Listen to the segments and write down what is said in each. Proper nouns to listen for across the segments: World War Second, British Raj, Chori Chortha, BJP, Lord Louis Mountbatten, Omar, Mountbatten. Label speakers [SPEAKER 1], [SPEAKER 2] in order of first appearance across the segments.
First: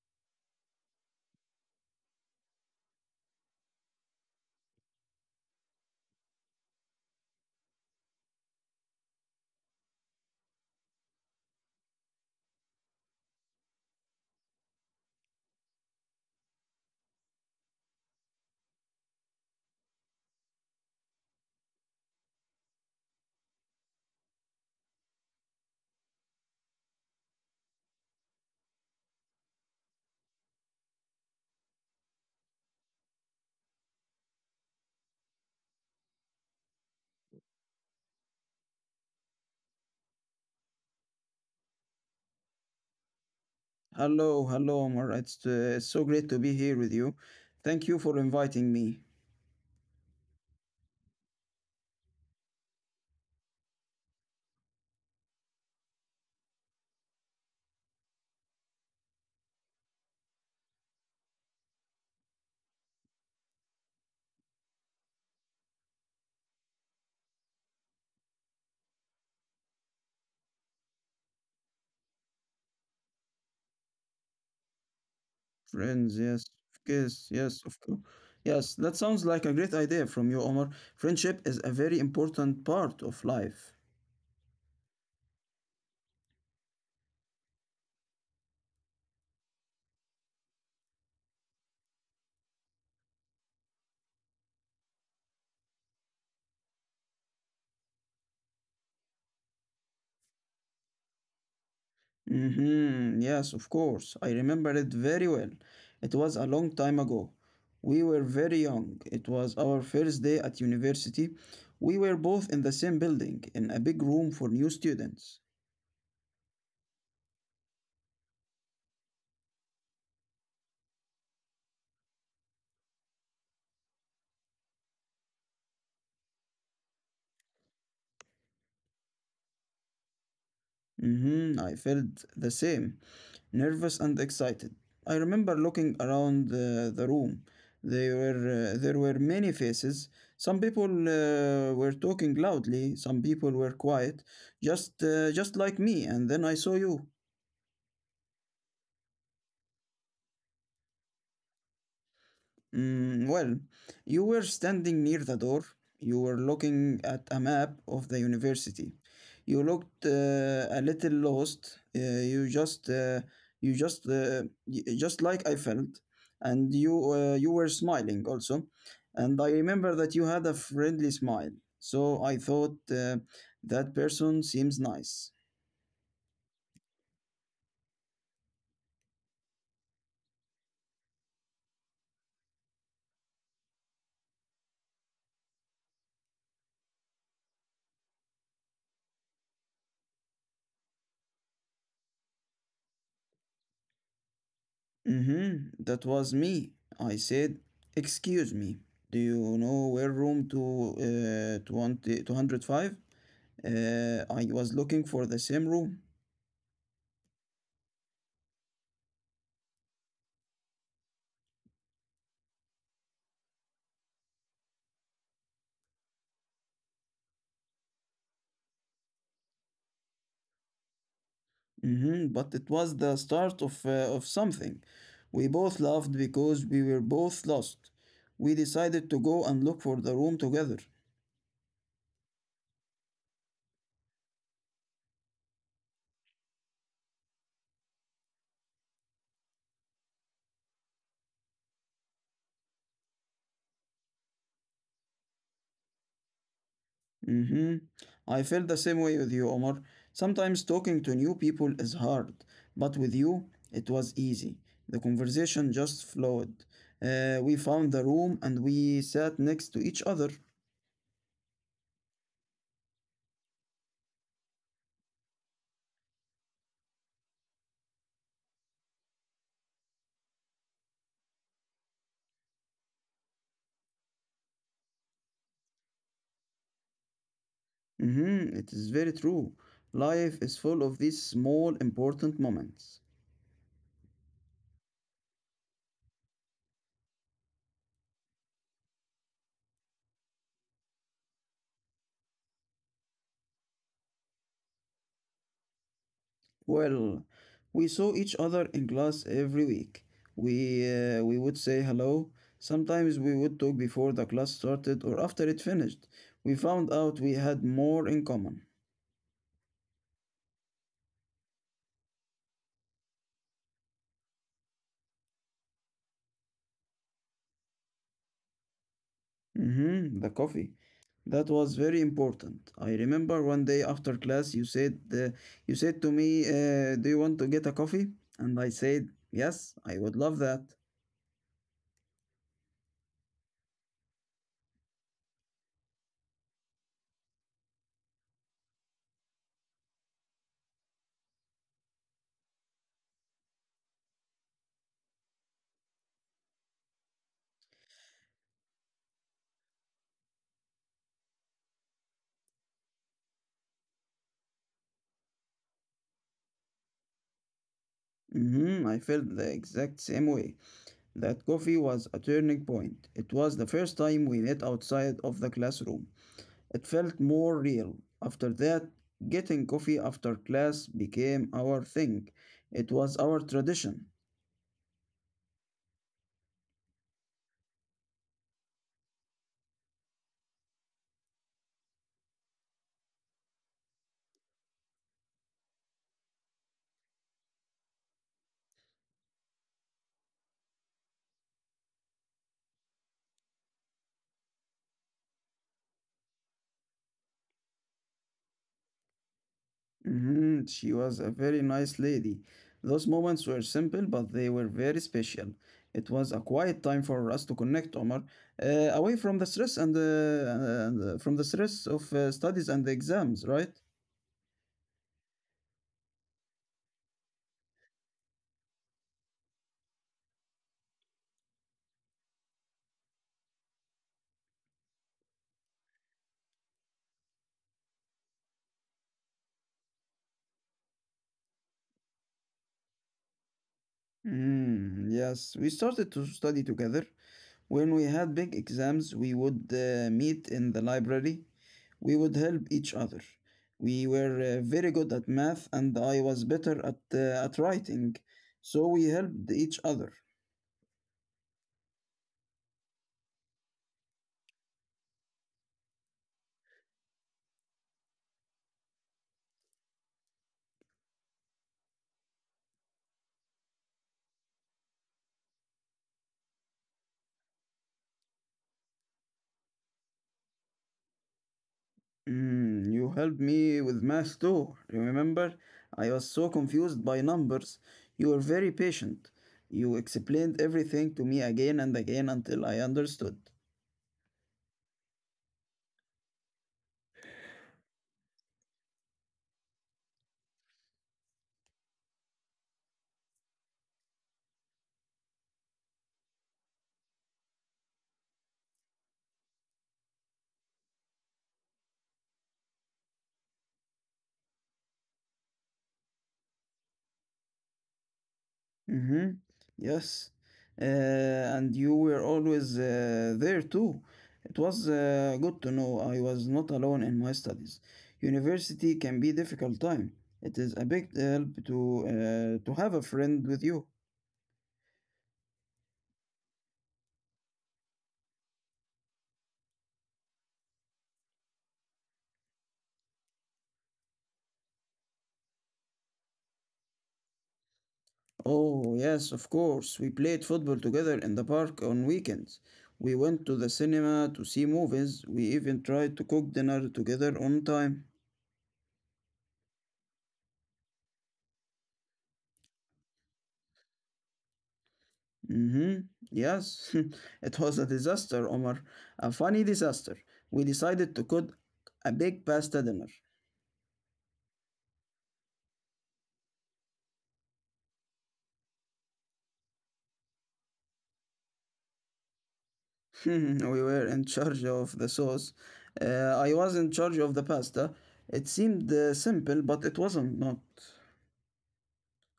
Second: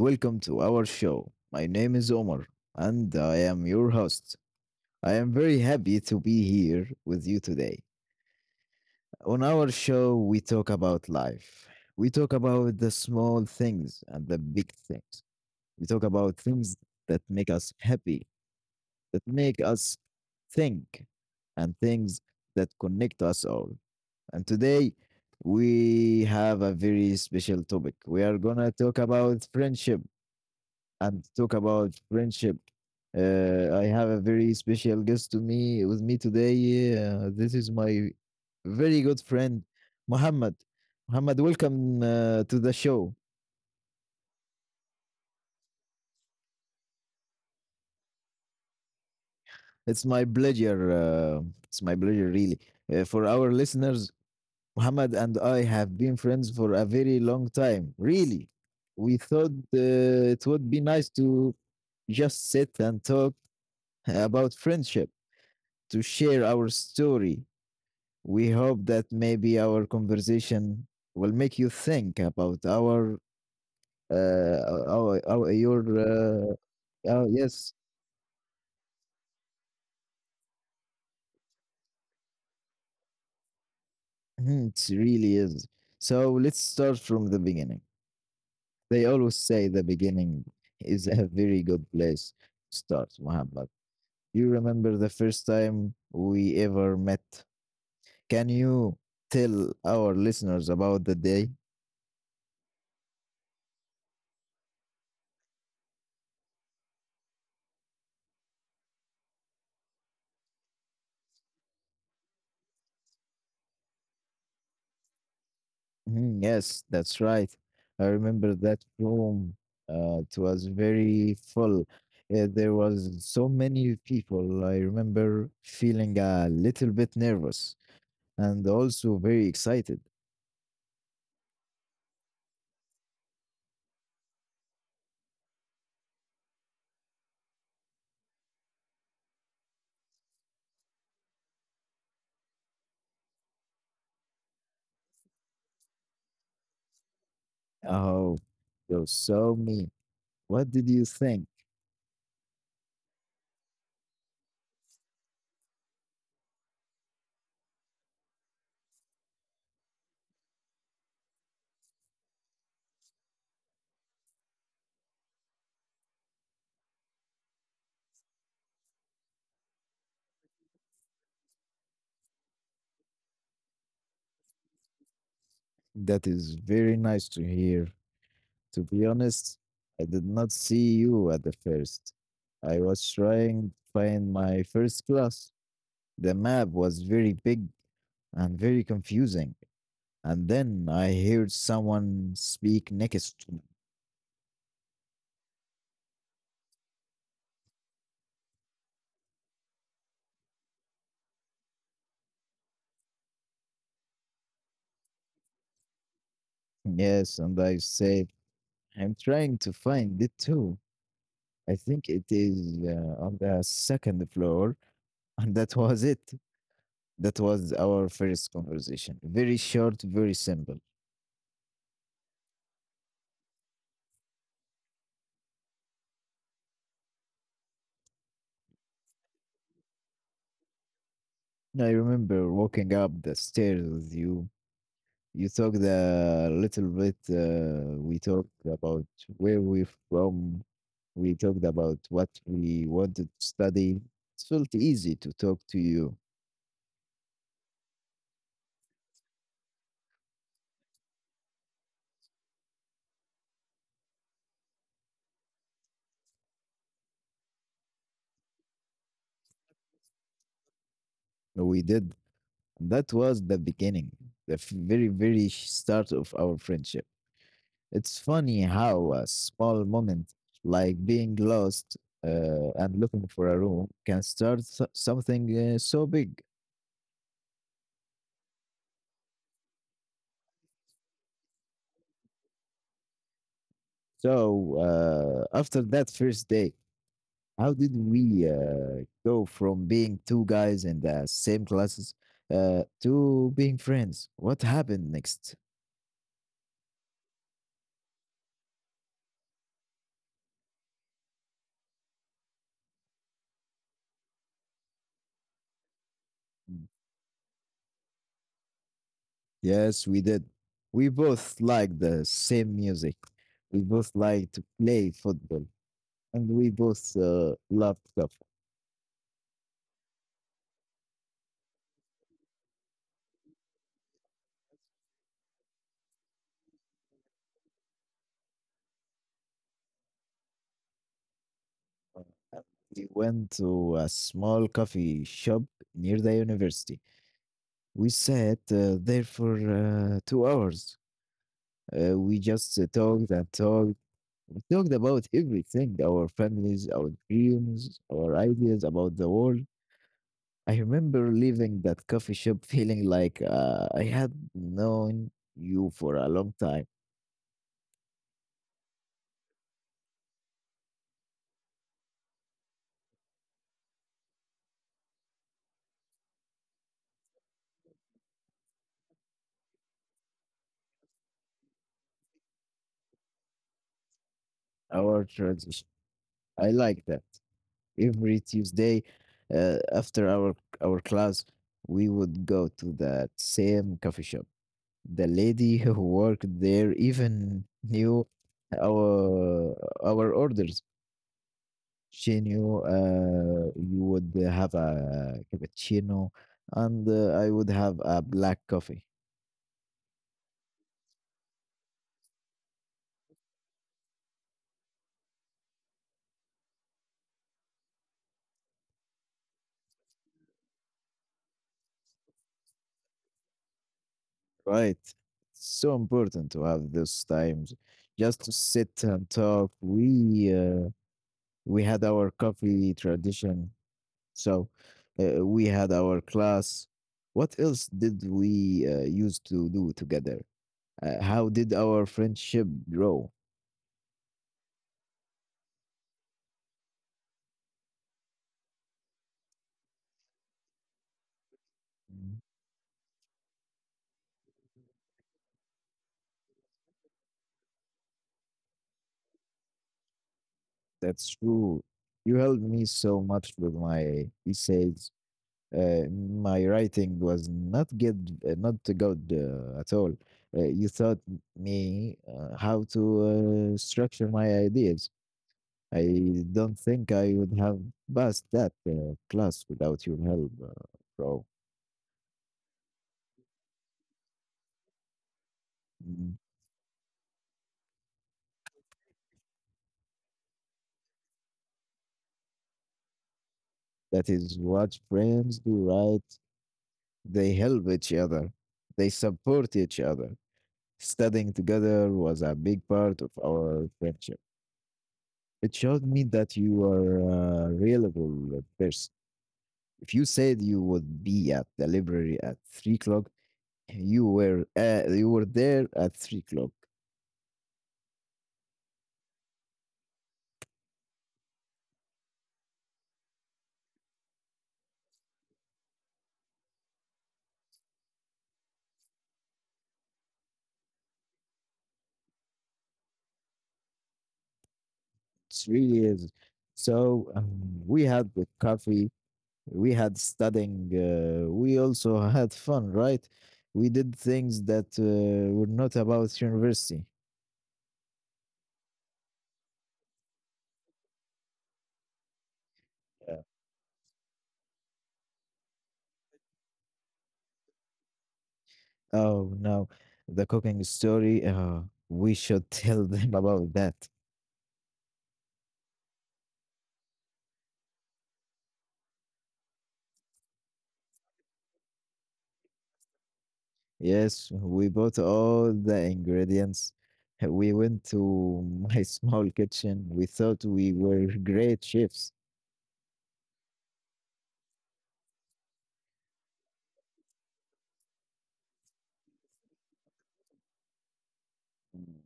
[SPEAKER 1] welcome to our show. My name is Omar, and I am your host. I am very happy to be here with you today. On our show, we talk about life. We talk about the small things and the big things. We talk about things that make us happy, that make us think, and things that connect us all. And today, we have a very special topic. We are gonna talk about friendship and talk about friendship. I have a very special guest to me with me today. This is my very good friend, Muhammad. Muhammad, welcome to the show.
[SPEAKER 2] Hello, hello, Omar. It's so great to be here with you. Thank you for inviting me.
[SPEAKER 1] It's my pleasure. It's my pleasure, really. For our listeners, Muhammad and I have been friends for a very long time. Really, we thought it would be nice to just sit and talk about friendship, to share our story. We hope that maybe our conversation will make you think about uh our your
[SPEAKER 2] Friends, yes, yes,
[SPEAKER 1] oh
[SPEAKER 2] yes, of
[SPEAKER 1] yes.
[SPEAKER 2] course. Yes, that sounds like a great idea from you, Omar. Friendship is a very important part of life.
[SPEAKER 1] Mhm, it really is. So let's start from the beginning. They always say the beginning is a very good place to start, Muhammad. You remember the first time we ever met? Can you tell our listeners about the day?
[SPEAKER 2] Mm-hmm. Yes, of course. I remember it very well. It was a long time ago. We were very young. It was our first day at university. We were both in the same building, in a big room for new students.
[SPEAKER 1] Mhm. Yes, that's right. I remember that room. It was very full. There was so many people. I remember feeling a little bit nervous and also very excited.
[SPEAKER 2] Mm-hmm. I felt the same, nervous and excited. I remember looking around the room. There were many faces. Some people were talking loudly. Some people were quiet, just like me. And then I saw you.
[SPEAKER 1] Oh, you saw me. What did you think?
[SPEAKER 2] Well, you were standing near the door. You were looking at a map of the university. You looked a little lost. Just like I felt, and you were smiling also, and I remember that you had a friendly smile. So I thought that person seems nice.
[SPEAKER 1] That is very nice to hear. To be honest, I did not see you at the first. I was trying to find my first class. The map was very big and very confusing. And then I heard someone speak next to me.
[SPEAKER 2] Mm-hmm. That was me. I said, "Excuse me, do you know where room to 2205? I was looking for the same room."
[SPEAKER 1] Yes, and I said, I'm trying to find it too. I think it is on the second floor. And that was it. That was our first conversation. Very short, very simple.
[SPEAKER 2] Mm-hmm. But it was the start of something. We both laughed because we were both lost. We decided to go and look for the room together.
[SPEAKER 1] I remember walking up the stairs with you. You talked a little bit. We talked about where we're from. We talked about what we wanted to study. It felt easy to talk to you.
[SPEAKER 2] Mm-hmm. I feel the same way with you, Omar. Sometimes talking to new people is hard, but with you, it was easy. The conversation just flowed. We found the room and we sat next to each other.
[SPEAKER 1] We did. That was the beginning, very, very start of our friendship. It's funny how a small moment like being lost and looking for a room can start something so big.
[SPEAKER 2] Mm-hmm. It is very true. Life is full of these small, important moments.
[SPEAKER 1] So, after that first day, how did we go from being two guys in the same classes to being friends? What happened next?
[SPEAKER 2] Well, we saw each other in class every week. We would say hello. Sometimes we would talk before the class started or after it finished. We found out we had more in common.
[SPEAKER 1] Yes, we did. We both like the same music. We both like to play football, and we both loved coffee.
[SPEAKER 2] Mm-hmm, the coffee. That was very important. I remember one day after class, you said to me, "Do you want to get a coffee?" And I said, "Yes, I would love that."
[SPEAKER 1] And we went to a small coffee shop near the university. We sat there for 2 hours. We just talked and talked. We talked about everything: our families, our dreams, our ideas about the world. I remember leaving that coffee shop feeling like I had known you for a long time.
[SPEAKER 2] Mm-hmm, I felt the exact same way. That coffee was a turning point. It was the first time we met outside of the classroom. It felt more real. After that, getting coffee after class became our thing. It was our tradition.
[SPEAKER 1] Our transition, I like that. Every Tuesday, after our class, we would go to that same coffee shop. The lady who worked there even knew our our orders. Chino, you would have a cappuccino, and I would have a black coffee.
[SPEAKER 2] Mhm. She was a very nice lady. Those moments were simple, but they were very special. It was a quiet time for us to connect, Omar, away from the stress and from the stress of studies and exams, right?
[SPEAKER 1] Right. It's so important to have those times just to sit and talk. We had our coffee tradition, so we had our class. What else did we used to do together? How did our friendship grow?
[SPEAKER 2] Yes, we started to study together. When we had big exams, we would meet in the library. We would
[SPEAKER 1] Mm.
[SPEAKER 2] help each other. We were very good at math, and I was better at writing, so we helped each other.
[SPEAKER 1] That's true. You helped me so much with my essays. My writing was not good, not good at all. You taught me how to structure my ideas. I don't think I would have passed that class without your help, bro.
[SPEAKER 2] Mm, you helped me with math too. Remember, I was
[SPEAKER 1] Mm.
[SPEAKER 2] so confused by numbers. You were very patient. You explained everything to me again and again until I understood.
[SPEAKER 1] That is what friends do, right? They help each other. They support each other. Studying together was a big part of our friendship. It showed me that you are a reliable person. If you said you would be at the library at 3 o'clock, you were there at 3 o'clock.
[SPEAKER 2] Mm-hmm. Yes. Uh, and you were always there too. It was good to know I was not alone in my studies. University can be difficult time. It is a big help to have a friend with you.
[SPEAKER 1] It's really is. So we had the coffee, we had studying, we also had fun, right? We did things that were not about university.
[SPEAKER 2] Oh, yes, of course. We played football together in the park on weekends. We went
[SPEAKER 1] Uh,
[SPEAKER 2] to the cinema to see movies. We even tried to cook dinner together on time.
[SPEAKER 1] Oh no, the cooking story. We should tell them about that.
[SPEAKER 2] Mm-hmm. Yes, it was a disaster, Omar. A funny disaster. We decided to cook a big pasta dinner.
[SPEAKER 1] Yes, we bought all the ingredients. We went to my small kitchen. We thought we were great chefs.
[SPEAKER 2] we were in charge of the sauce. Uh, I was in charge of the pasta. It seemed simple, but it wasn't not.
[SPEAKER 1] Mm.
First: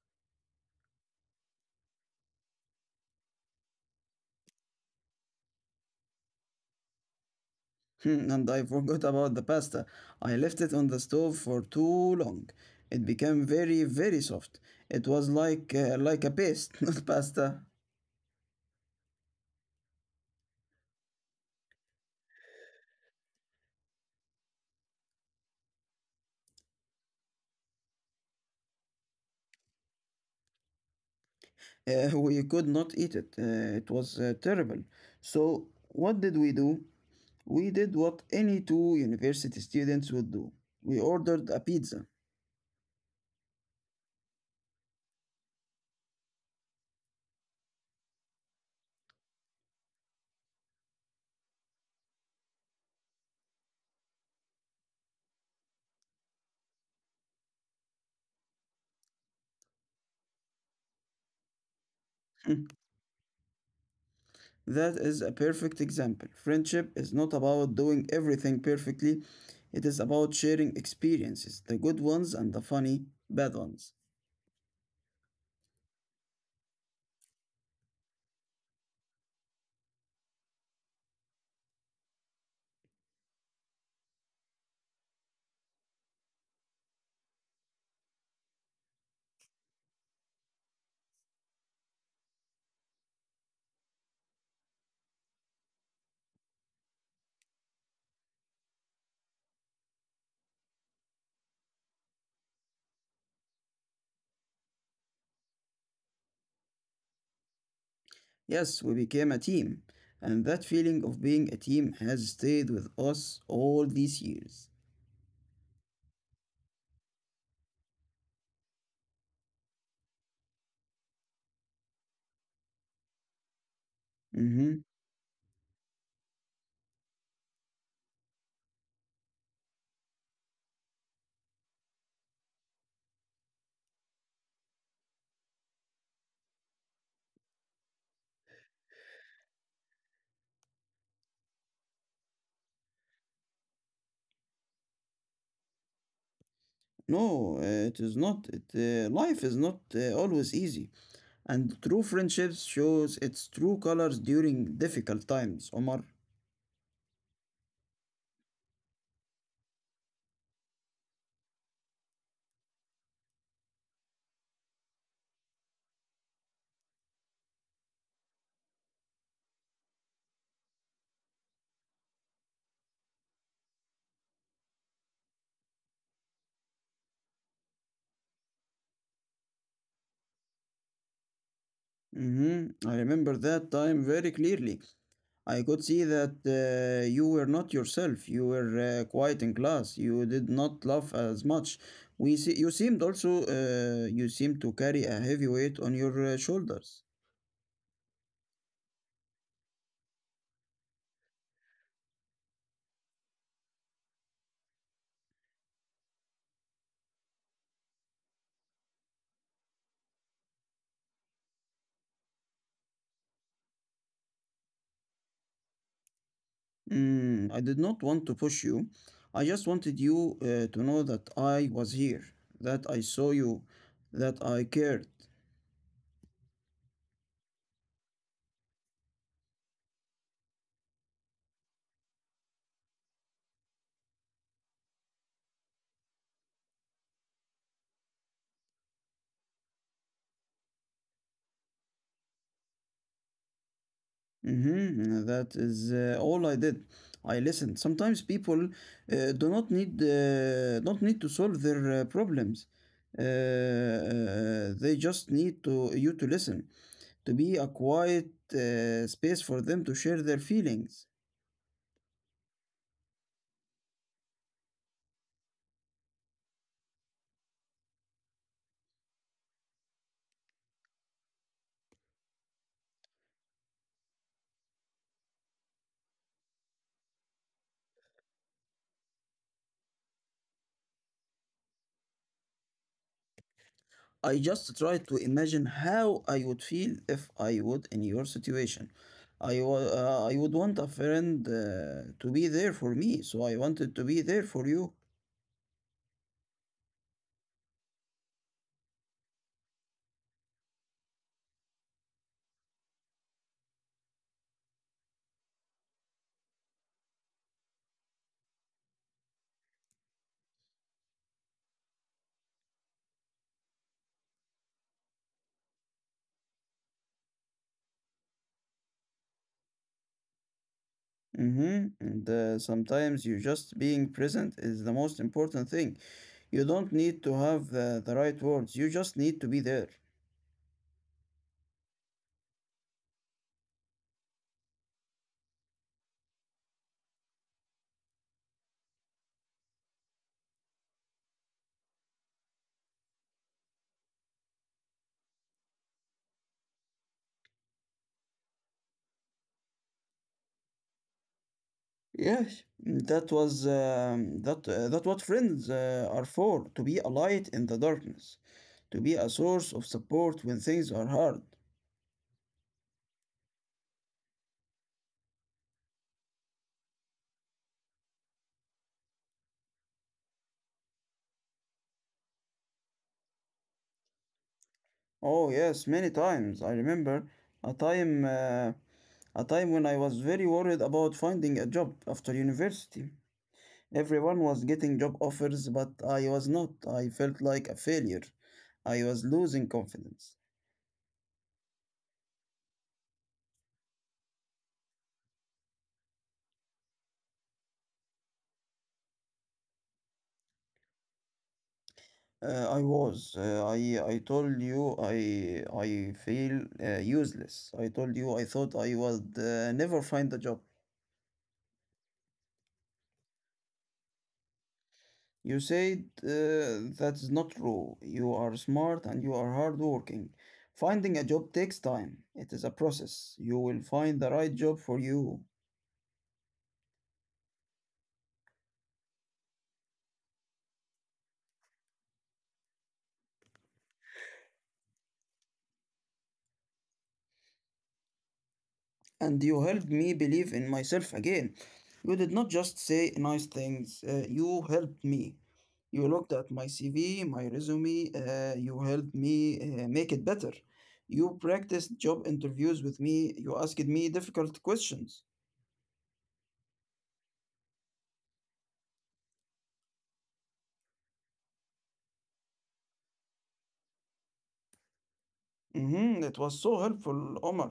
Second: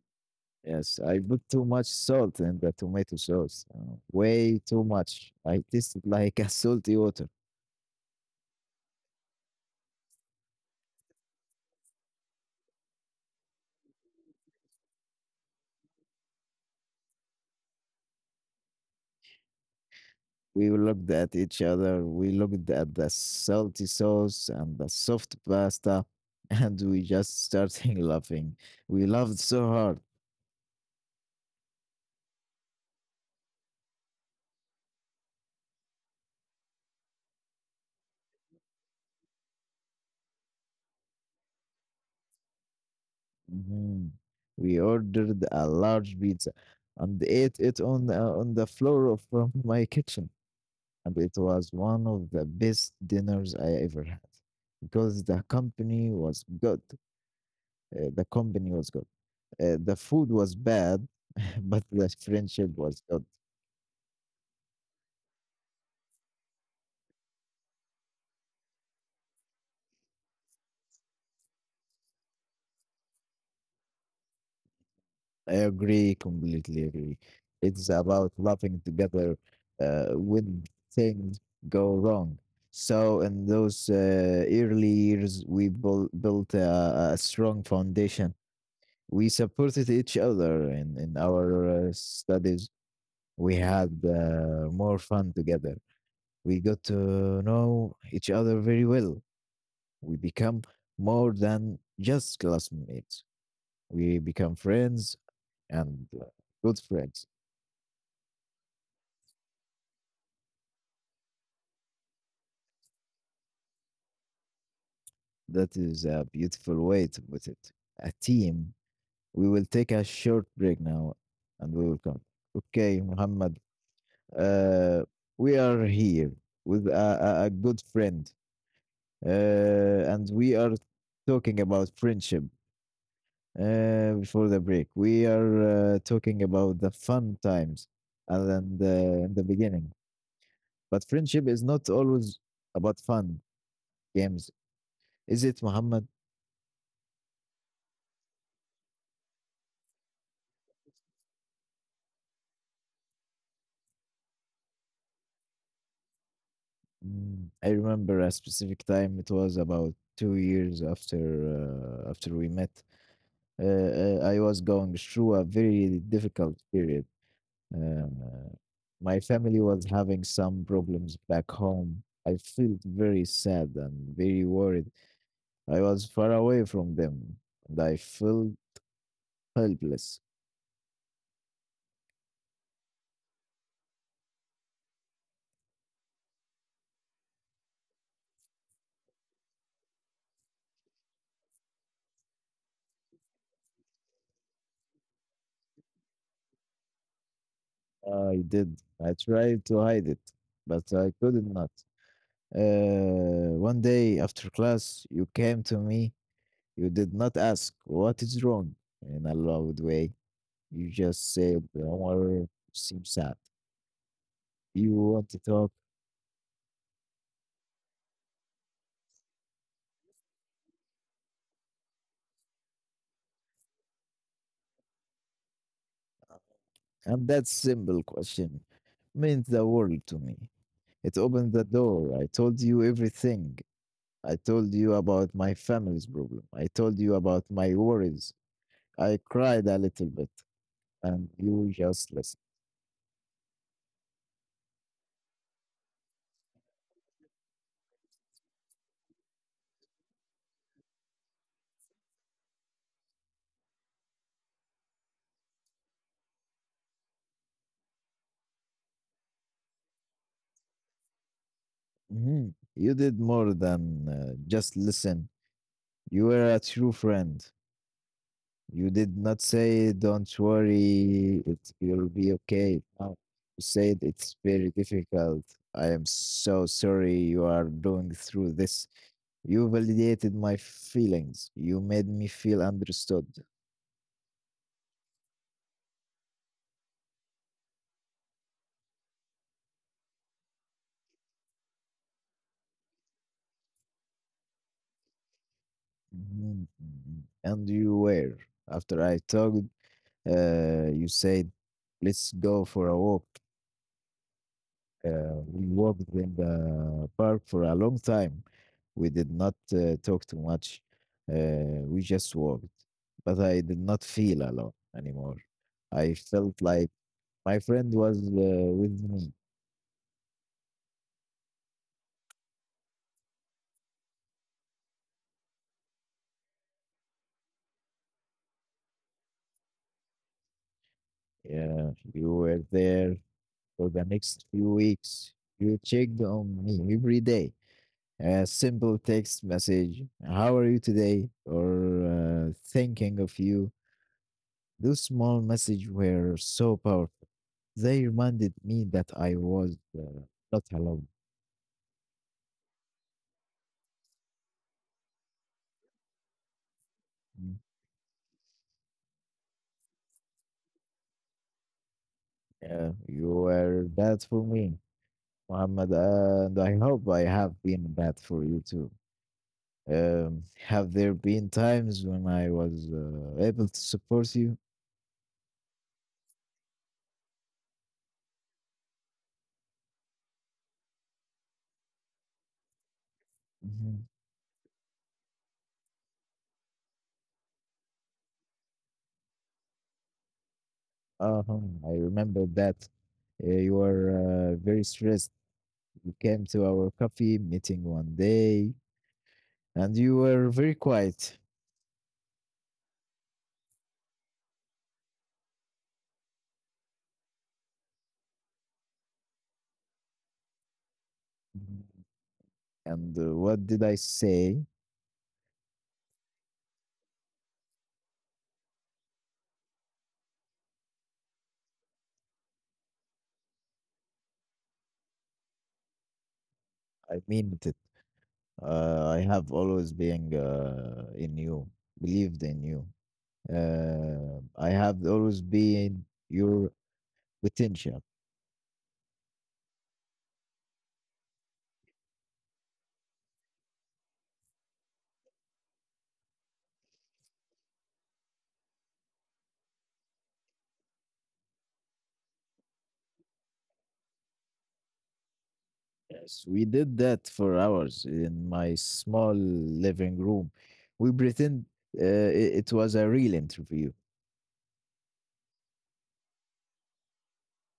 [SPEAKER 1] Yes, I put too much salt in the tomato sauce. Way too much. I tasted like a salty water.
[SPEAKER 2] and I forgot about the pasta. I left it on the stove for too long. It became very, very soft. It was like a paste, not pasta.
[SPEAKER 1] We looked at each other. We looked at the salty sauce and the soft pasta, and we just started laughing. We laughed so hard.
[SPEAKER 2] We could not eat it. It was terrible. So, what did we do? We did what any two university students would do. We ordered a pizza.
[SPEAKER 1] Mhm. We ordered a large pizza and ate it on the floor of my kitchen, and it was one of the best dinners I ever had because the company was good. The company was good. The food was bad, but the friendship was good.
[SPEAKER 2] that is a perfect example. Friendship is not about doing everything perfectly, it is about sharing experiences, the good ones and the funny, bad ones.
[SPEAKER 1] I agree, completely agree. It's about laughing together when things go wrong. So, in those early years, we built a strong foundation. We supported each other in our studies. We had more fun together. We got to know each other very well. We become more than just classmates. We become friends and good friends.
[SPEAKER 2] Yes, we became a team, and that feeling of being a team has stayed with us all these years.
[SPEAKER 1] That is a beautiful way to put it. A team. We will take a short break now and we will come. Okay, Muhammad.
[SPEAKER 2] Mhm.
[SPEAKER 1] Uh, we are here with a good friend and we are talking about friendship before the break. We are talking about the fun times and then in the beginning. But friendship is not always about fun games, is it, Muhammad?
[SPEAKER 2] No, it is not. Life is not always easy, and true friendships shows its true colors during difficult times, Omar.
[SPEAKER 1] Mm. I remember a specific time. It was about 2 years after we met. I was going through a very difficult period. Uh, my family was having some problems back home. I felt very sad and very worried. I was far away from them, and I felt helpless.
[SPEAKER 2] Mm-hmm. I remember that time very clearly. I could see that you were not yourself. You were quiet in class. You did not laugh as much. We see, you seemed also You seemed to carry a heavy weight on your shoulders.
[SPEAKER 1] I did. I tried to hide it, but I could not. One day after class, you came to me. You did not ask what is wrong in a loud way. You just said, don't worry, seem sad. You want to talk?
[SPEAKER 2] Mm, I did not want to push you. I just wanted you to know that I was here, that I saw you, that I cared.
[SPEAKER 1] And that simple question meant the world to me. It opened the door. I told you everything. I told you about my family's problem. I told you about my worries. I cried a little bit, and you just listened.
[SPEAKER 2] Mm-hmm. That is all I did. I listened. Sometimes people do not need not need to solve their problems. They just need to you to listen, to be a quiet space for them to share their feelings.
[SPEAKER 1] Mhm. You did more than just listen. You were a true friend. You did not say, don't worry, you'll be okay. No, you said it's very difficult. I am so sorry you are going through this. You validated my feelings. You made me feel understood.
[SPEAKER 2] I just try to imagine how I would feel if I would in your situation. I would want a friend to be there for me, so I wanted to be there for you.
[SPEAKER 1] Mhm, mhm. And you were. After I talked, you said, let's go for a walk. We walked in the park for a long time. We did not talk too much. We just walked. But I did not feel alone anymore. I felt like my friend was with me.
[SPEAKER 2] And sometimes you just being present is the most important thing. You don't need to have the right words. You just need to be there.
[SPEAKER 1] Yeah, you were there for the next few weeks. You checked on me every day. A simple text message, how are you today? Or thinking of you. Those small messages were so powerful. They reminded me that I was not alone.
[SPEAKER 2] Yes, that was that that what friends are for, to be a light
[SPEAKER 1] Mm.
[SPEAKER 2] in the darkness, to be a source of support when things are hard.
[SPEAKER 1] Yeah, you were that for me, Muhammad, and I hope I have been that for you too. Have there been times when I was able to support you?
[SPEAKER 2] Oh yes, many times. I remember a time uh, a time when I was very worried about finding a job after university.
[SPEAKER 1] Mhm.
[SPEAKER 2] Everyone was getting job offers, but I was not. I felt like a failure. I was losing confidence.
[SPEAKER 1] Uh-huh, I remember that. You were very stressed. You came to our coffee meeting one day, and you were very quiet.
[SPEAKER 2] I was. I told you I feel useless. I told you I thought I would never find a job.
[SPEAKER 1] Mm-hmm. And what did I say?
[SPEAKER 2] You said that's not true. You are smart and you are hardworking. Finding a job takes time. It is a process. You will find the right job for you.
[SPEAKER 1] I meant it. I have always believed in you. I have always been your potential.
[SPEAKER 2] And you helped me believe in myself again. You did not just say nice things, you helped me. You looked at my CV, my resume, you helped me make it better. You practiced job interviews with me, you asked me difficult questions.
[SPEAKER 1] Yes, we did that for hours in my small living room. We pretend it was a real interview.
[SPEAKER 2] Mm-hmm. It was so helpful, Omar.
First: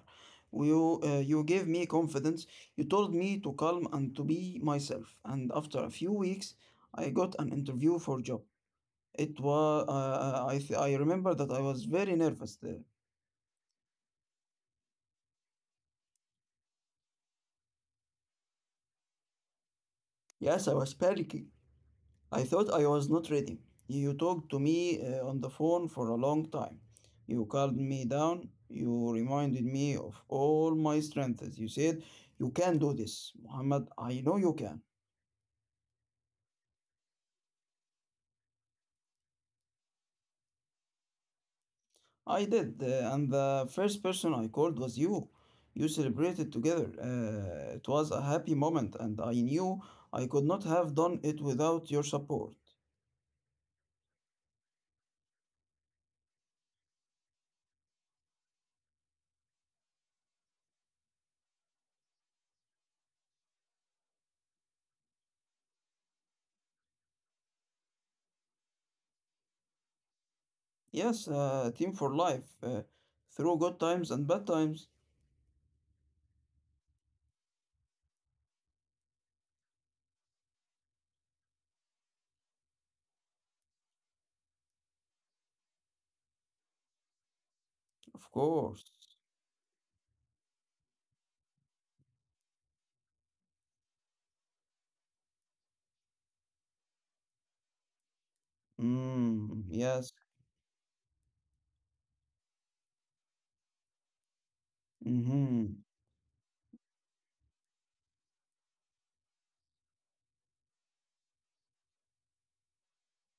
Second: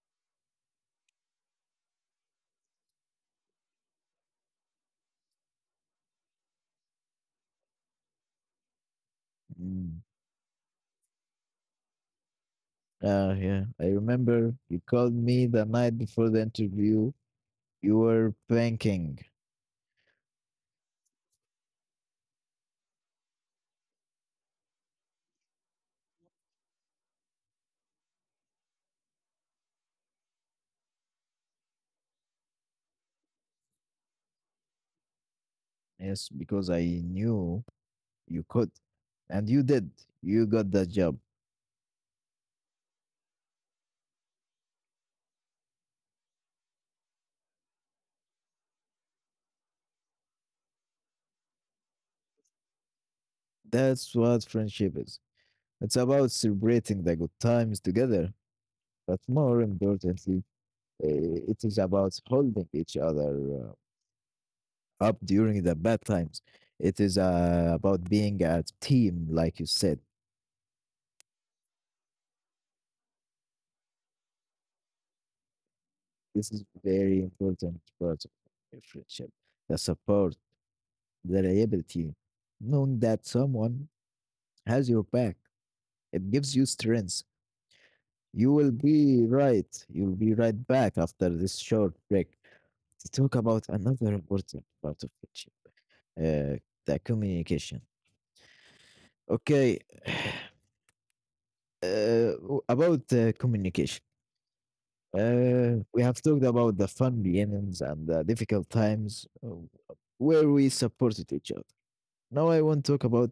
[SPEAKER 2] You gave me confidence. You told me to calm and to be myself. And after a few weeks, I got an interview for job. It was
[SPEAKER 1] Mm.
[SPEAKER 2] I remember that I was very nervous there.
[SPEAKER 1] Yeah, I remember you called me the night before the interview. You were banking.
[SPEAKER 2] Yes, I was panicking. I thought I was not ready. You talked to me on the phone for a long time. You calmed me down. You reminded me of all my strengths. You said, "You can do this, Muhammad. I know you can."
[SPEAKER 1] Yes, because I knew you could. And you did. You got that job.
[SPEAKER 2] I did, and the first person I called was you. You celebrated together. It was a happy moment, and I knew I could not have done it without your support.
[SPEAKER 1] That's what friendship is. It's about celebrating the good times together, but more importantly, it is about holding each other up during the bad times. It is about being a team, like you said.
[SPEAKER 2] Yes, team for life, through good times and bad times,
[SPEAKER 1] This is very important part of a friendship. The support, the reliability, knowing that someone has your back. It gives you strength.
[SPEAKER 2] of
[SPEAKER 1] You will
[SPEAKER 2] course.
[SPEAKER 1] be right. You'll be right back after this short break to talk about another important part of friendship, uh, the communication.
[SPEAKER 2] Mm,
[SPEAKER 1] Okay,
[SPEAKER 2] yes.
[SPEAKER 1] about communication.
[SPEAKER 2] Mm-hmm.
[SPEAKER 1] We have talked about the fun beginnings and the difficult times where we supported each other. Now I want to talk about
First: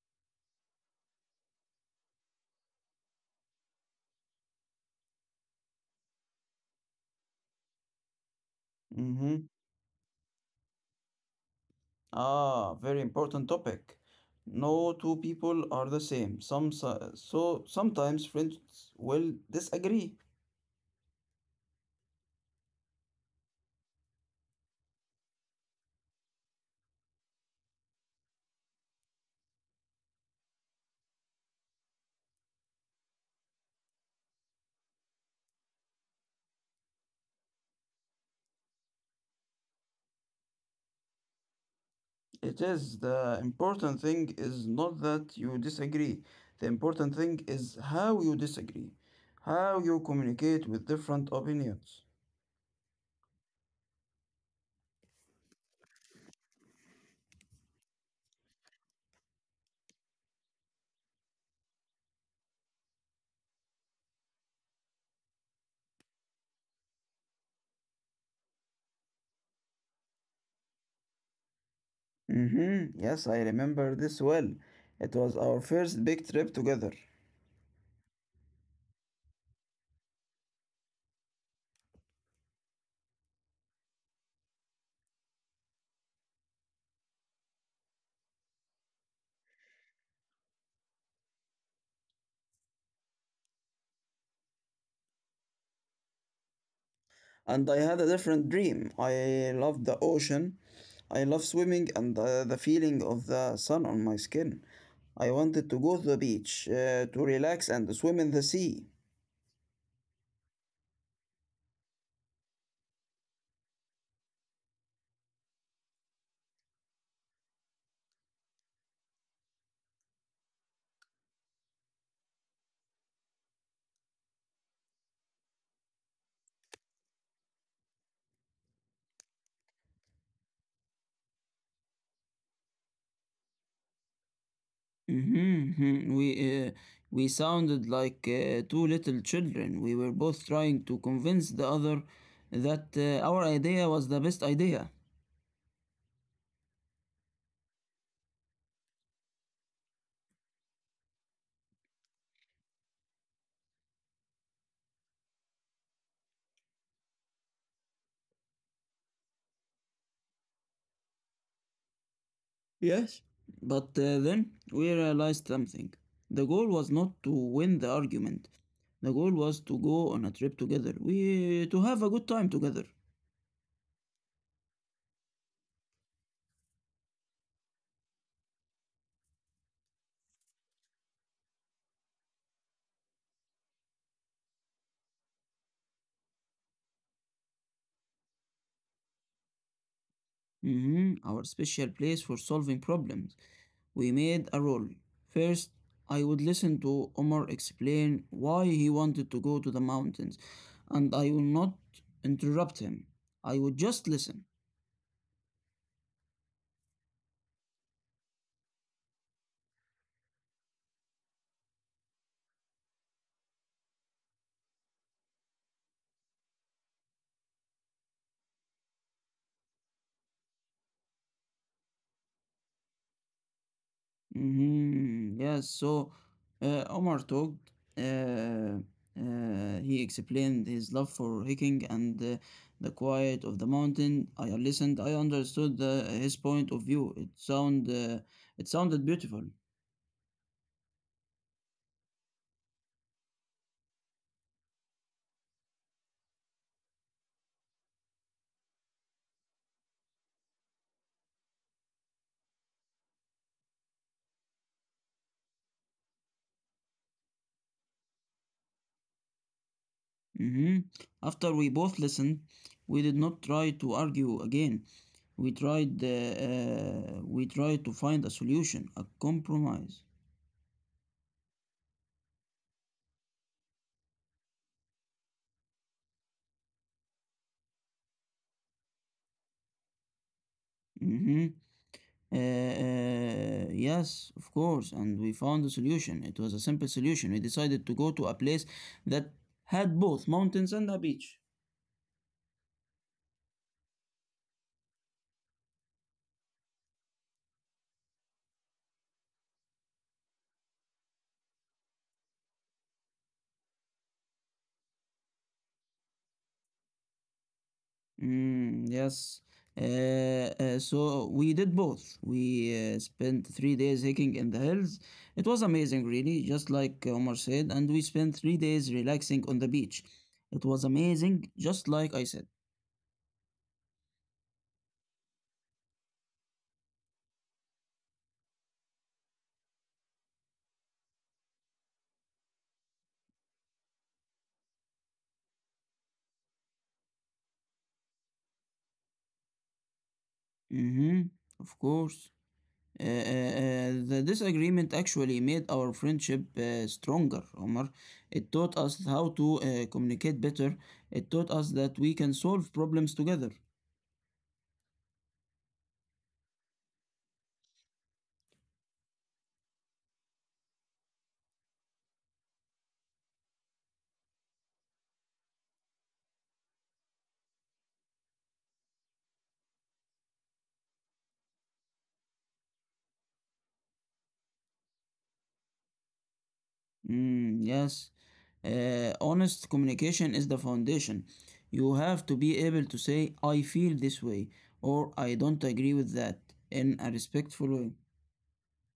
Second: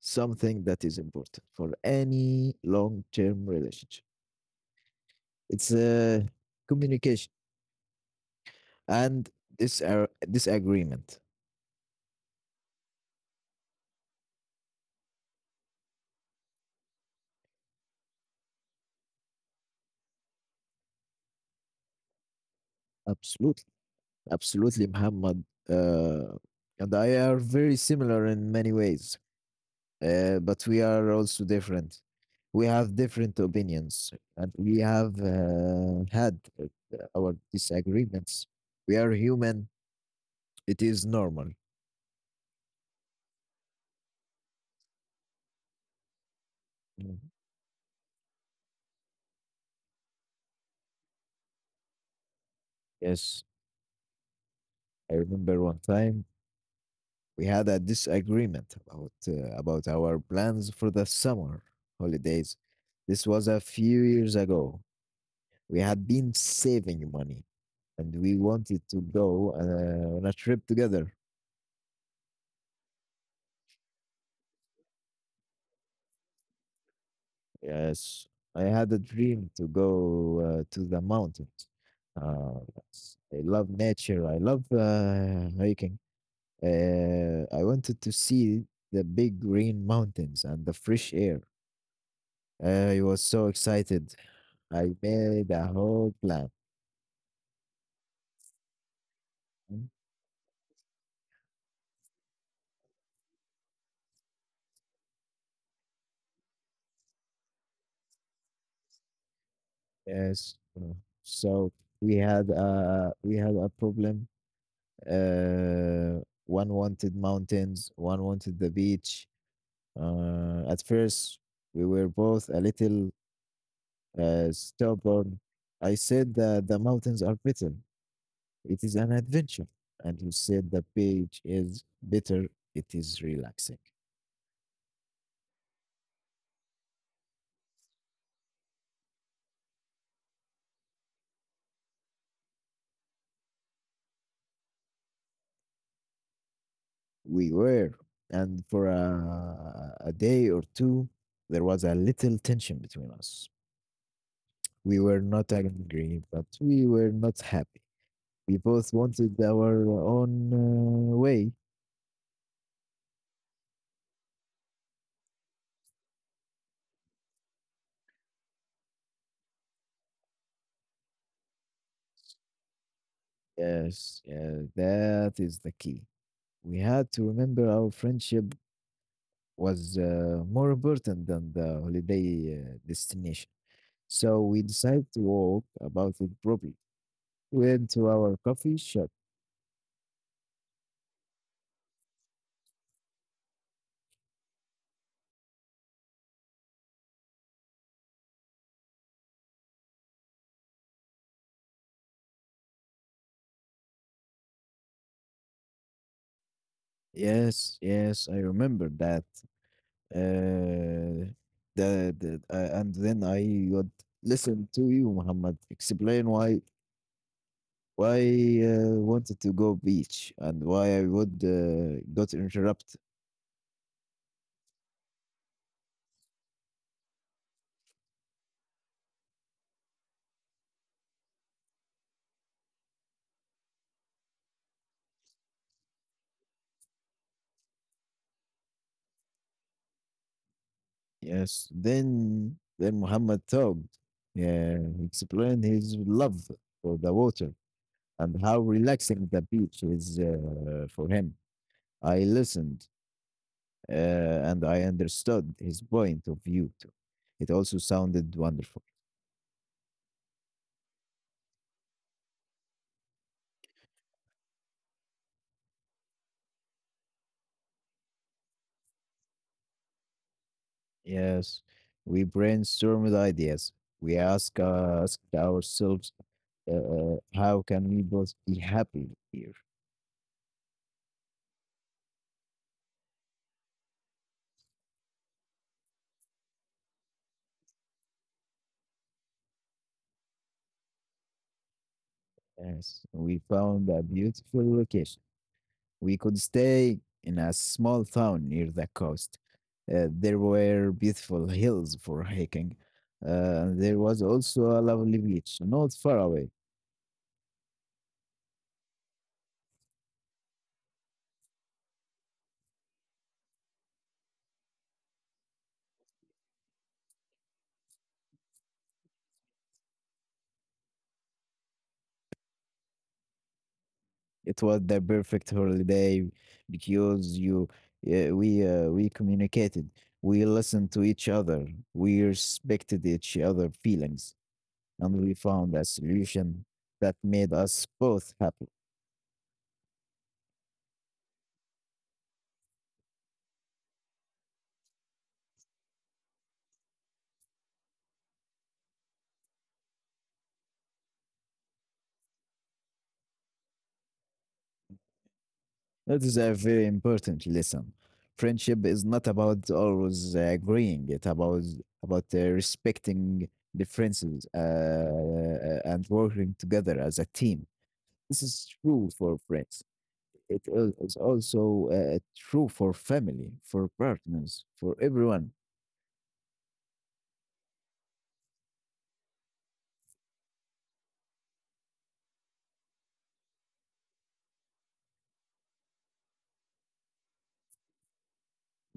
[SPEAKER 1] something that is important for any long-term relationship. It's communication and
[SPEAKER 2] Mm-hmm.
[SPEAKER 1] disagreement.
[SPEAKER 2] Ah, very important topic. No two people are the same. Sometimes friends will disagree.
[SPEAKER 1] Absolutely, absolutely, Muhammad. And I are very similar in many ways, but we are also different. We have different opinions, and we have had our disagreements. We are human. It is normal.
[SPEAKER 2] It is. The important thing is not that you disagree. The important
[SPEAKER 1] Mhm.
[SPEAKER 2] thing is how you disagree, how you communicate with different opinions.
[SPEAKER 1] Yes, I remember one time we had a disagreement about our plans for the summer holidays. This was a few years ago. We had been saving money and we wanted to go on a trip together.
[SPEAKER 2] Mm-hmm. Yes, I remember this well. It was our first big trip together,
[SPEAKER 1] Yes, I had a dream to go to the mountains. Uh, I love nature. I love hiking. I wanted to see the big green mountains and the fresh air. I was so excited. I made a whole plan.
[SPEAKER 2] and I had a different dream. I loved
[SPEAKER 1] Mm.
[SPEAKER 2] the ocean, I love swimming, and the feeling of the sun on my skin. I wanted to go to the beach, to relax, and swim in the sea.
[SPEAKER 1] Yes. So we had a problem. Uh, one wanted mountains, one wanted the beach. At first, we were both a little stubborn. I said that the mountains are bitter. It is an adventure. And he said the beach is bitter. It is relaxing.
[SPEAKER 2] Mhm, mhm. We sounded like two little children. We were both trying to convince the other that our idea was the best idea.
[SPEAKER 1] We were. And for a day or two, there was a little tension between us. We were not angry, but we were not happy. We both wanted our own way.
[SPEAKER 2] Yes, but then we realized something. The goal was not to win the argument. The goal was to go on a trip together. We to have a good time together.
[SPEAKER 1] Yes, yeah, that is the key. We had to remember our friendship was more important than the holiday destination. So we decided to walk about it properly. Went to our coffee shop.
[SPEAKER 2] Our special place for solving problems. We made a rule. First, I would listen to Omar explain why he wanted to go to the mountains, and I would not interrupt him. I would just listen.
[SPEAKER 1] Yes, yes, I remember that. Uh, and then I would listen to you, Muhammad, explain why wanted to go beach and why I would got interrupted.
[SPEAKER 2] Mhm. Yes, so Omar talked. Uh, he explained his love for hiking and the quiet of the mountain. I listened. I understood his point of view. It sounded beautiful.
[SPEAKER 1] Yes, then Muhammad talked. Yeah, he explained his love for the water and how relaxing the beach is for him. I listened uh, and I understood his point of view too. It also sounded wonderful.
[SPEAKER 2] hmm After we both listened, we did not try to argue again. We tried to find a solution, a compromise.
[SPEAKER 1] Yes, we brainstormed ideas. We asked ourselves, how can we both be happy here?
[SPEAKER 2] Mm-hmm. Yes, of course, and we found a solution. It was a simple solution. We decided to go to a place that had both mountains and a beach.
[SPEAKER 1] Yes, we found a beautiful location. We could stay in a small town near the coast. There were beautiful hills for hiking. Uh, and there was also a lovely beach, not far away.
[SPEAKER 2] Mm, yes. So we did both. We spent 3 days hiking in the hills. It was amazing, really, just like Omar said, and we spent 3 days relaxing on the beach. It was amazing, just like I said.
[SPEAKER 1] It was the perfect holiday because we communicated. We listened to each other. We respected each other's feelings, and we found a solution that made us both happy.
[SPEAKER 2] Mm-hmm, of course. The disagreement actually made our friendship stronger, Omar. It taught us how to communicate better. It taught us that we can solve problems together.
[SPEAKER 1] That is a very important lesson. Friendship is not about always agreeing. It's about respecting differences and working together as a team. This is true for friends. It is also true for family, for partners, for everyone.
[SPEAKER 2] Mm, yes. Honest communication is the foundation. You have to be able to say, I feel this way, or I don't agree with that, in a respectful way.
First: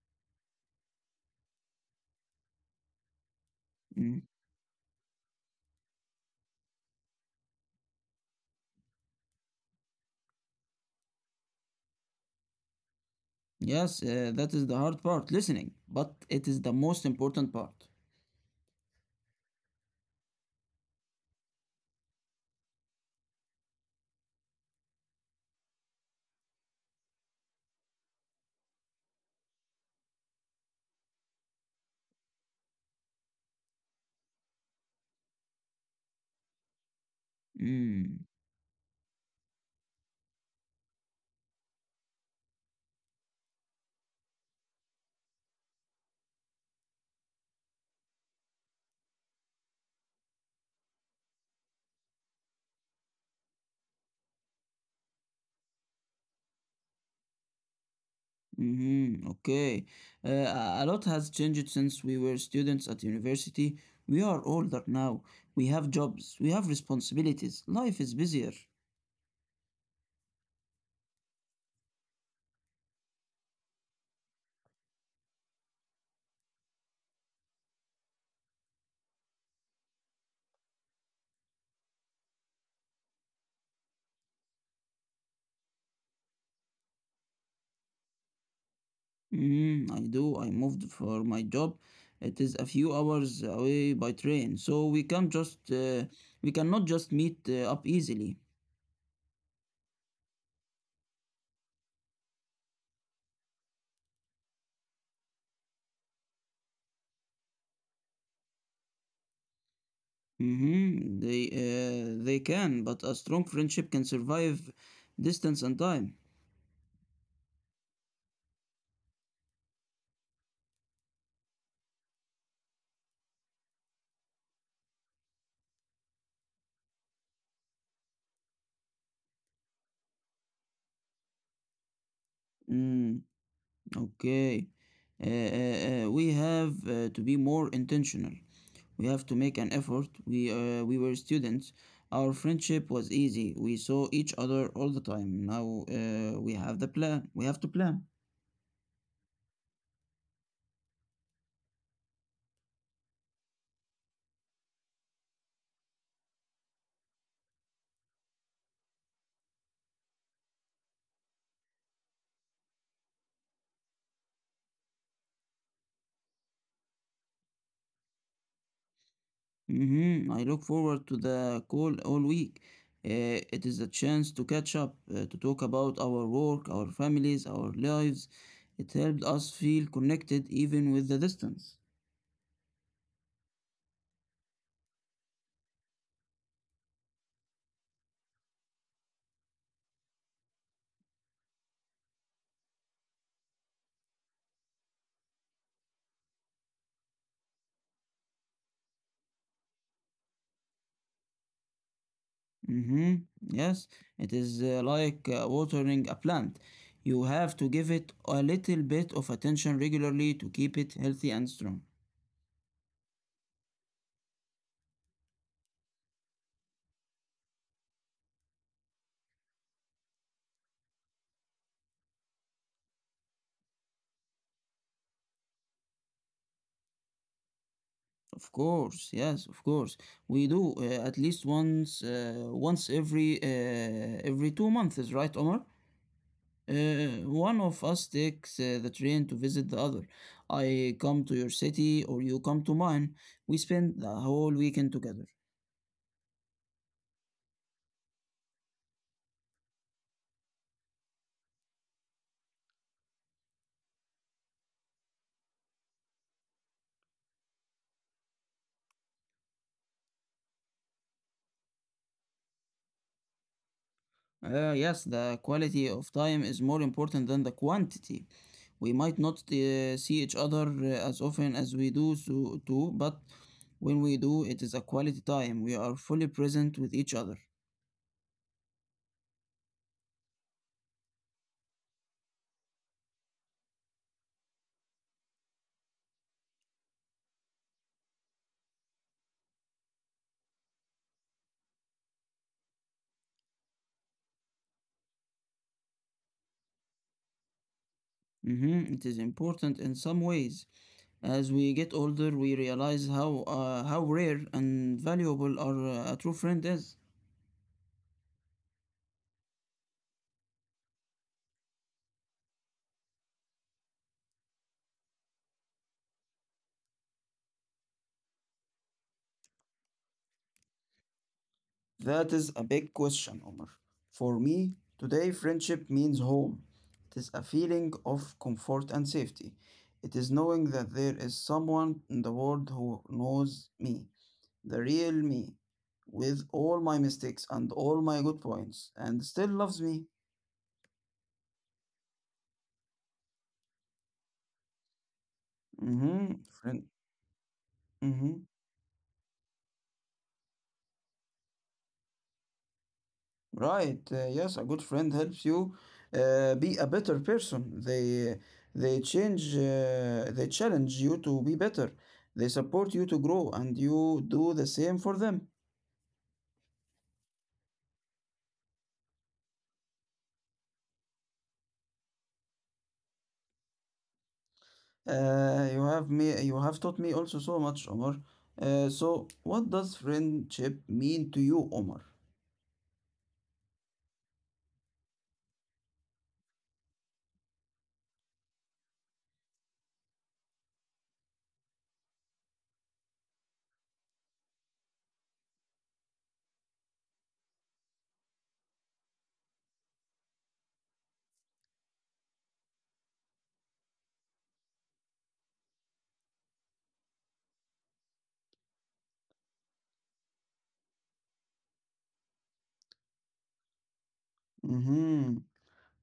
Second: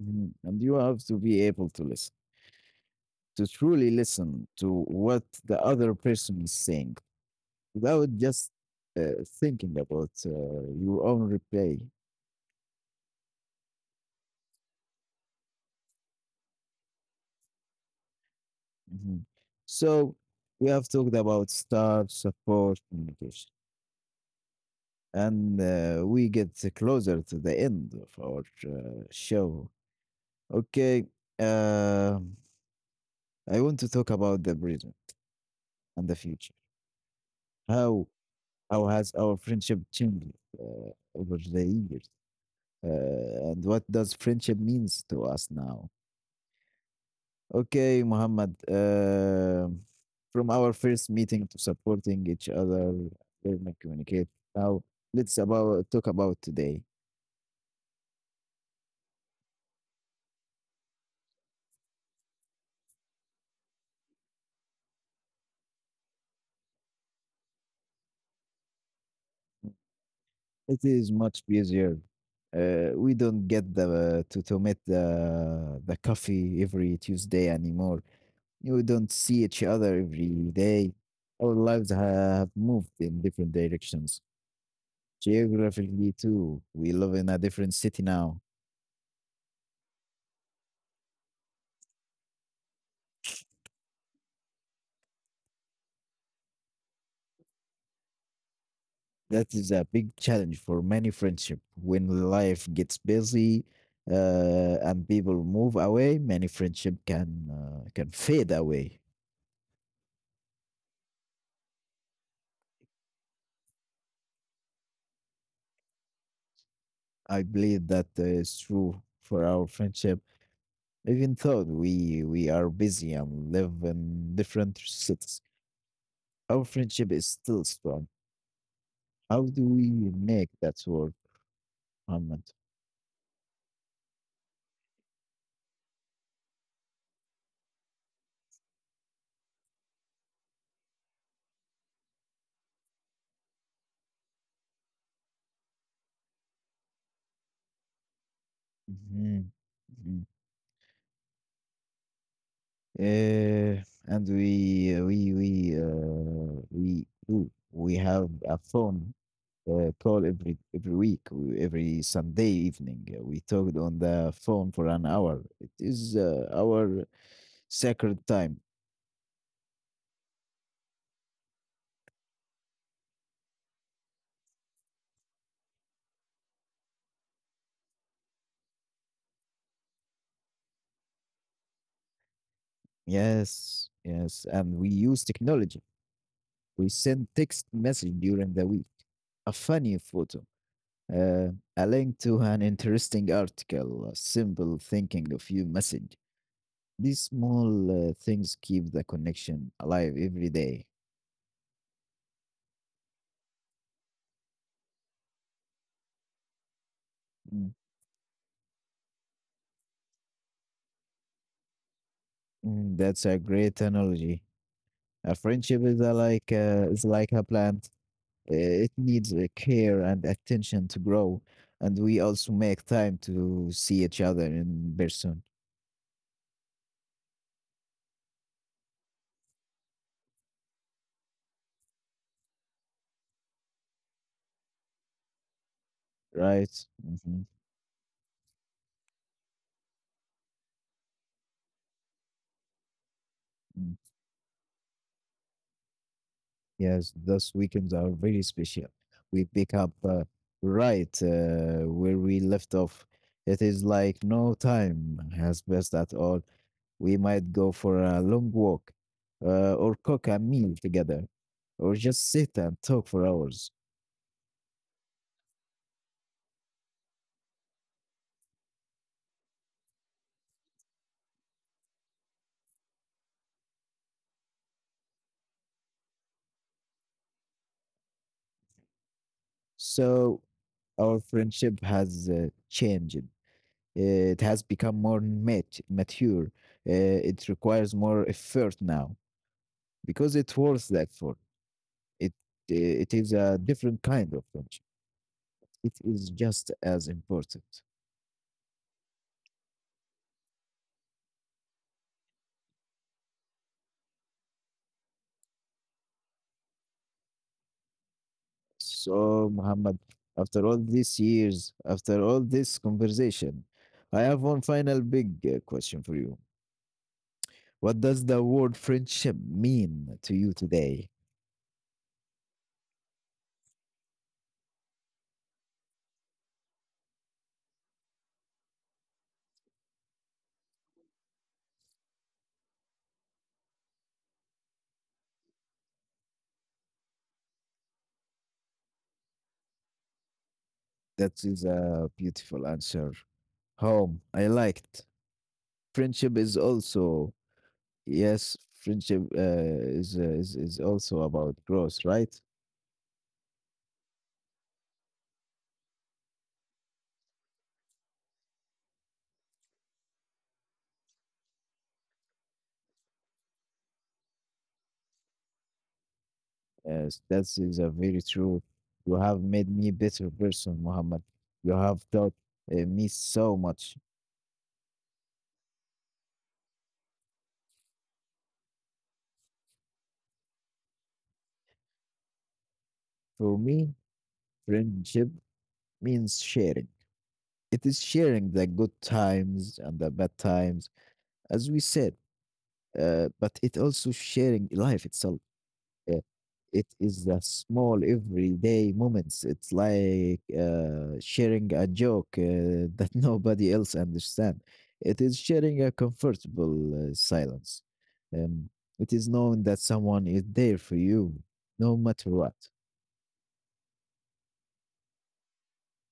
[SPEAKER 1] Mhm. And you have to be able to listen, to truly
[SPEAKER 2] Mm.
[SPEAKER 1] listen to what the other person is saying, without just thinking about your own replay.
[SPEAKER 2] Yes, that is the hard part, listening, but it is the most important part.
[SPEAKER 1] Mhm. So we have talked about start, support, communication, and we get closer to the end of our show. Okay, uh, I want to talk about the present and the future. How
[SPEAKER 2] Mm.
[SPEAKER 1] how has our friendship changed over the years, and what does friendship means to us now? Okay, Muhammad. From our first meeting to supporting each other, learning communicate. Now let's about talk about today.
[SPEAKER 2] Mm-hmm. Okay. A lot has changed since we were students at university. We are older now. We have jobs. We have responsibilities. Life is busier.
[SPEAKER 1] It is much busier. We don't get the to meet the coffee every Tuesday anymore. We don't see each other every day. Our lives have moved in different directions. Geographically, too, we live in a different city now.
[SPEAKER 2] Mm, I do. I moved for my job. It is a few hours away by train, so we cannot just meet up easily.
[SPEAKER 1] That is a big challenge for many friendship. When life gets busy and people move away, many friendship can fade away.
[SPEAKER 2] Mm-hmm. They can, but a strong friendship can survive distance and time.
[SPEAKER 1] I believe that is true for our friendship. Even though we are busy and live in different cities, our friendship is still strong. How do we make that work, Muhammad?
[SPEAKER 2] Mm. Okay. We have to be more intentional. We have to make an effort. We were students. Our friendship was easy. We saw each other all the time. Now we have the plan. We have to plan.
[SPEAKER 1] Mhm, mhm. And we do. We have a phone call every week, every Sunday evening. We talked on the phone for an hour. It is our sacred time.
[SPEAKER 2] Mm-hmm. I look forward to the call all week. It is a chance to catch up, to talk about our work, our families, our lives. It helped us feel connected even with the distance.
[SPEAKER 1] Yes, yes. And we use technology. We send text message during the week, a funny photo, Uh, a link to an interesting article, a simple thinking of you message. These small things keep the connection alive every day.
[SPEAKER 2] Mm-hmm. Yes, it is like watering a plant. You have to
[SPEAKER 1] Mm,
[SPEAKER 2] give it a little bit of attention regularly to keep it healthy and strong.
[SPEAKER 1] mm, that's a great analogy. A friendship is like a plant. It needs care and attention to grow, and we also make time to see each other in person,
[SPEAKER 2] Of course, yes, of course. We do at least once, once every 2 months, right, Omar?
[SPEAKER 1] right? Mhm.
[SPEAKER 2] One of us takes the train to visit the other. I come to your city or you come to mine. We spend the whole weekend together.
[SPEAKER 1] Yes, those weekends are very special. We pick up right where we left off. It is like no time has passed at all. We might go for a long walk, or cook a meal together, or just sit and talk for hours.
[SPEAKER 2] Yes, the quality of time is more important than the quantity. We might not see each other as often as we do so, too, but when we do, it is a quality time. We are fully present with each other.
[SPEAKER 1] So our friendship has changed. It has become more mature. It requires more effort now because it's worth the effort. It, eh, it is a different kind of friendship. It is just as important.
[SPEAKER 2] Mhm, it is important in some ways. As we get older, we realize how rare and valuable our a true friend is.
[SPEAKER 1] So, Muhammad, after all these years, after all this conversation, I have one final big question for you. What does the word friendship mean to you today?
[SPEAKER 2] That is a big question, Omar. For me, today friendship means home. It is a feeling of comfort and safety. It is knowing that there is someone in the world who knows me, the real me, with all my mistakes and all my good points, and still loves me.
[SPEAKER 1] That is a beautiful answer. Home, I liked. Friendship
[SPEAKER 2] Mm-hmm.
[SPEAKER 1] is
[SPEAKER 2] Friend.
[SPEAKER 1] also,
[SPEAKER 2] Mm-hmm.
[SPEAKER 1] yes, friendship is also about growth, right?
[SPEAKER 2] Right. Yes, a good friend helps you be a better person. They change they challenge you to be better. They support you to grow, and you do the same for them.
[SPEAKER 1] Yes, that is a very true. You have made me better person, Muhammad. You have taught me so much.
[SPEAKER 2] You have taught me also so much, Omar. So, what does friendship mean to you, Omar?
[SPEAKER 1] For me, friendship means sharing. It is sharing the good times and the bad times, as we said, but it also sharing life itself. uh, it is the small everyday moments. It's like sharing a joke that nobody else understands. It is sharing a comfortable silence. Um, it is knowing that someone is there for you, no matter what.
[SPEAKER 2] Mm-hmm.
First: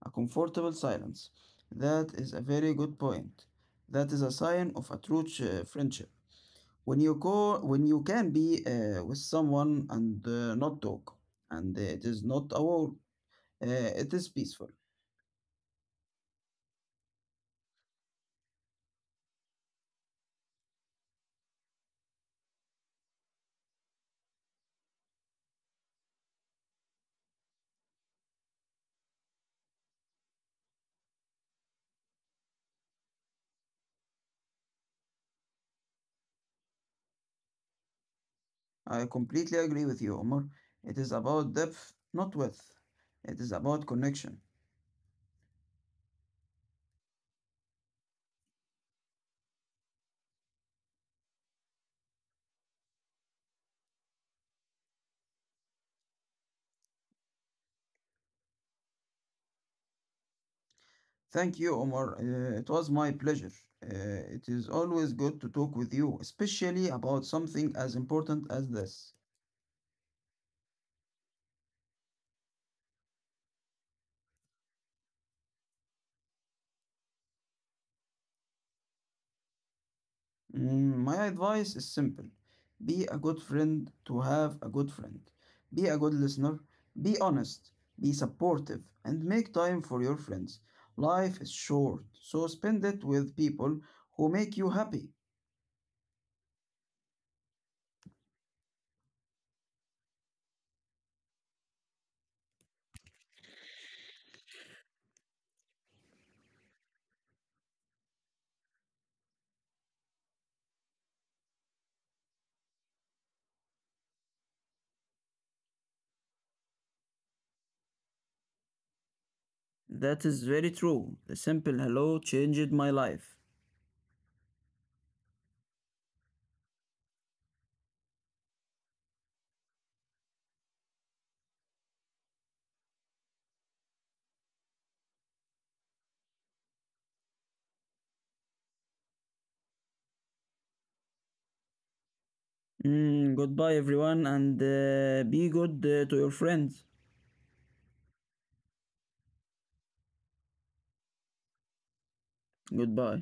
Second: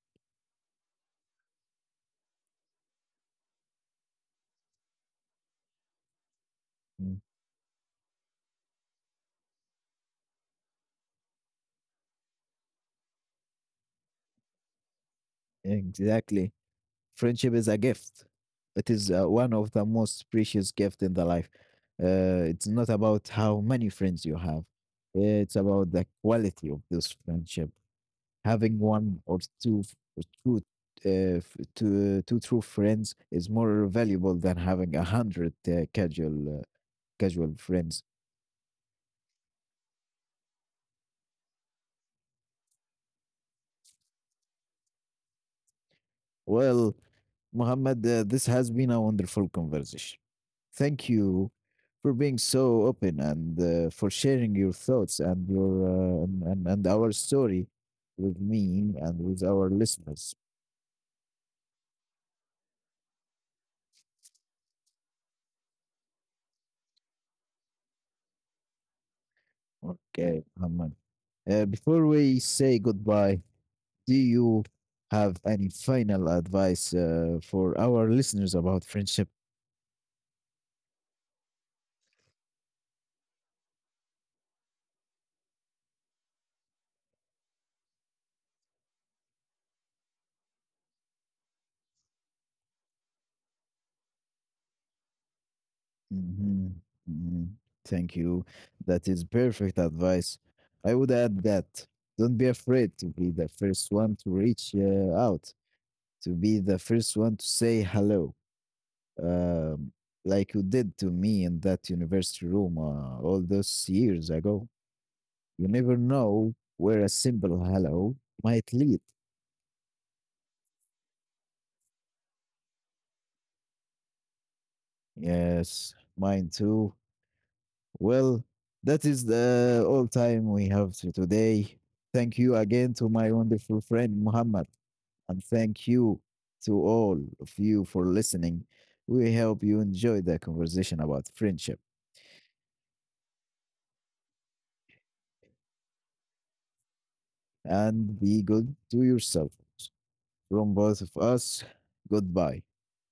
[SPEAKER 2] A comfortable silence. That is a very good point. That is a sign of a true ch- friendship. when you
[SPEAKER 1] Mm.
[SPEAKER 2] go when you can be with someone and not talk, and it is not a war, it is peaceful.
[SPEAKER 1] Exactly. Friendship is a gift. It is one of the most precious gift in the life. It's not about how many friends you have. It's about the quality of this friendship. Having one or two f- two, two true friends is more valuable than having a hundred casual friends.
[SPEAKER 2] I completely agree with you, Omar. It is about depth, not width. It is about connection.
[SPEAKER 1] Well, Muhammad, this has been a wonderful conversation. Thank you for being so open and for sharing your thoughts and your and our story with me and with our listeners.
[SPEAKER 2] Thank you, Omar. It was my pleasure. It is always good to talk with you, especially about something as important as this.
[SPEAKER 1] Okay, Muhammad. Before we say goodbye, do you have any final advice for our listeners about friendship?
[SPEAKER 2] Mm, my advice is simple. Be a good friend to have a good friend. Be a good listener. Be honest. Be supportive. And make time for your friends. Life is short, so spend it with people who make you happy.
[SPEAKER 1] Hmm. Hmm. Thank you. That is perfect advice. I would add that don't be afraid to be the first one to reach out, to be the first one to say hello, um, like you did to me in that university room all those years ago. You never know where a simple hello might lead.
[SPEAKER 2] That is very true. The simple hello changed my life.
[SPEAKER 1] Yes, mine too. Well, that is the all time we have to today. Thank you again to my wonderful friend Muhammad, and thank you to all of you for listening. We hope you enjoyed the conversation about friendship
[SPEAKER 2] Mm, goodbye, everyone, and be good to your friends.
[SPEAKER 1] and be good to yourself. From both of us, goodbye.
[SPEAKER 2] Goodbye.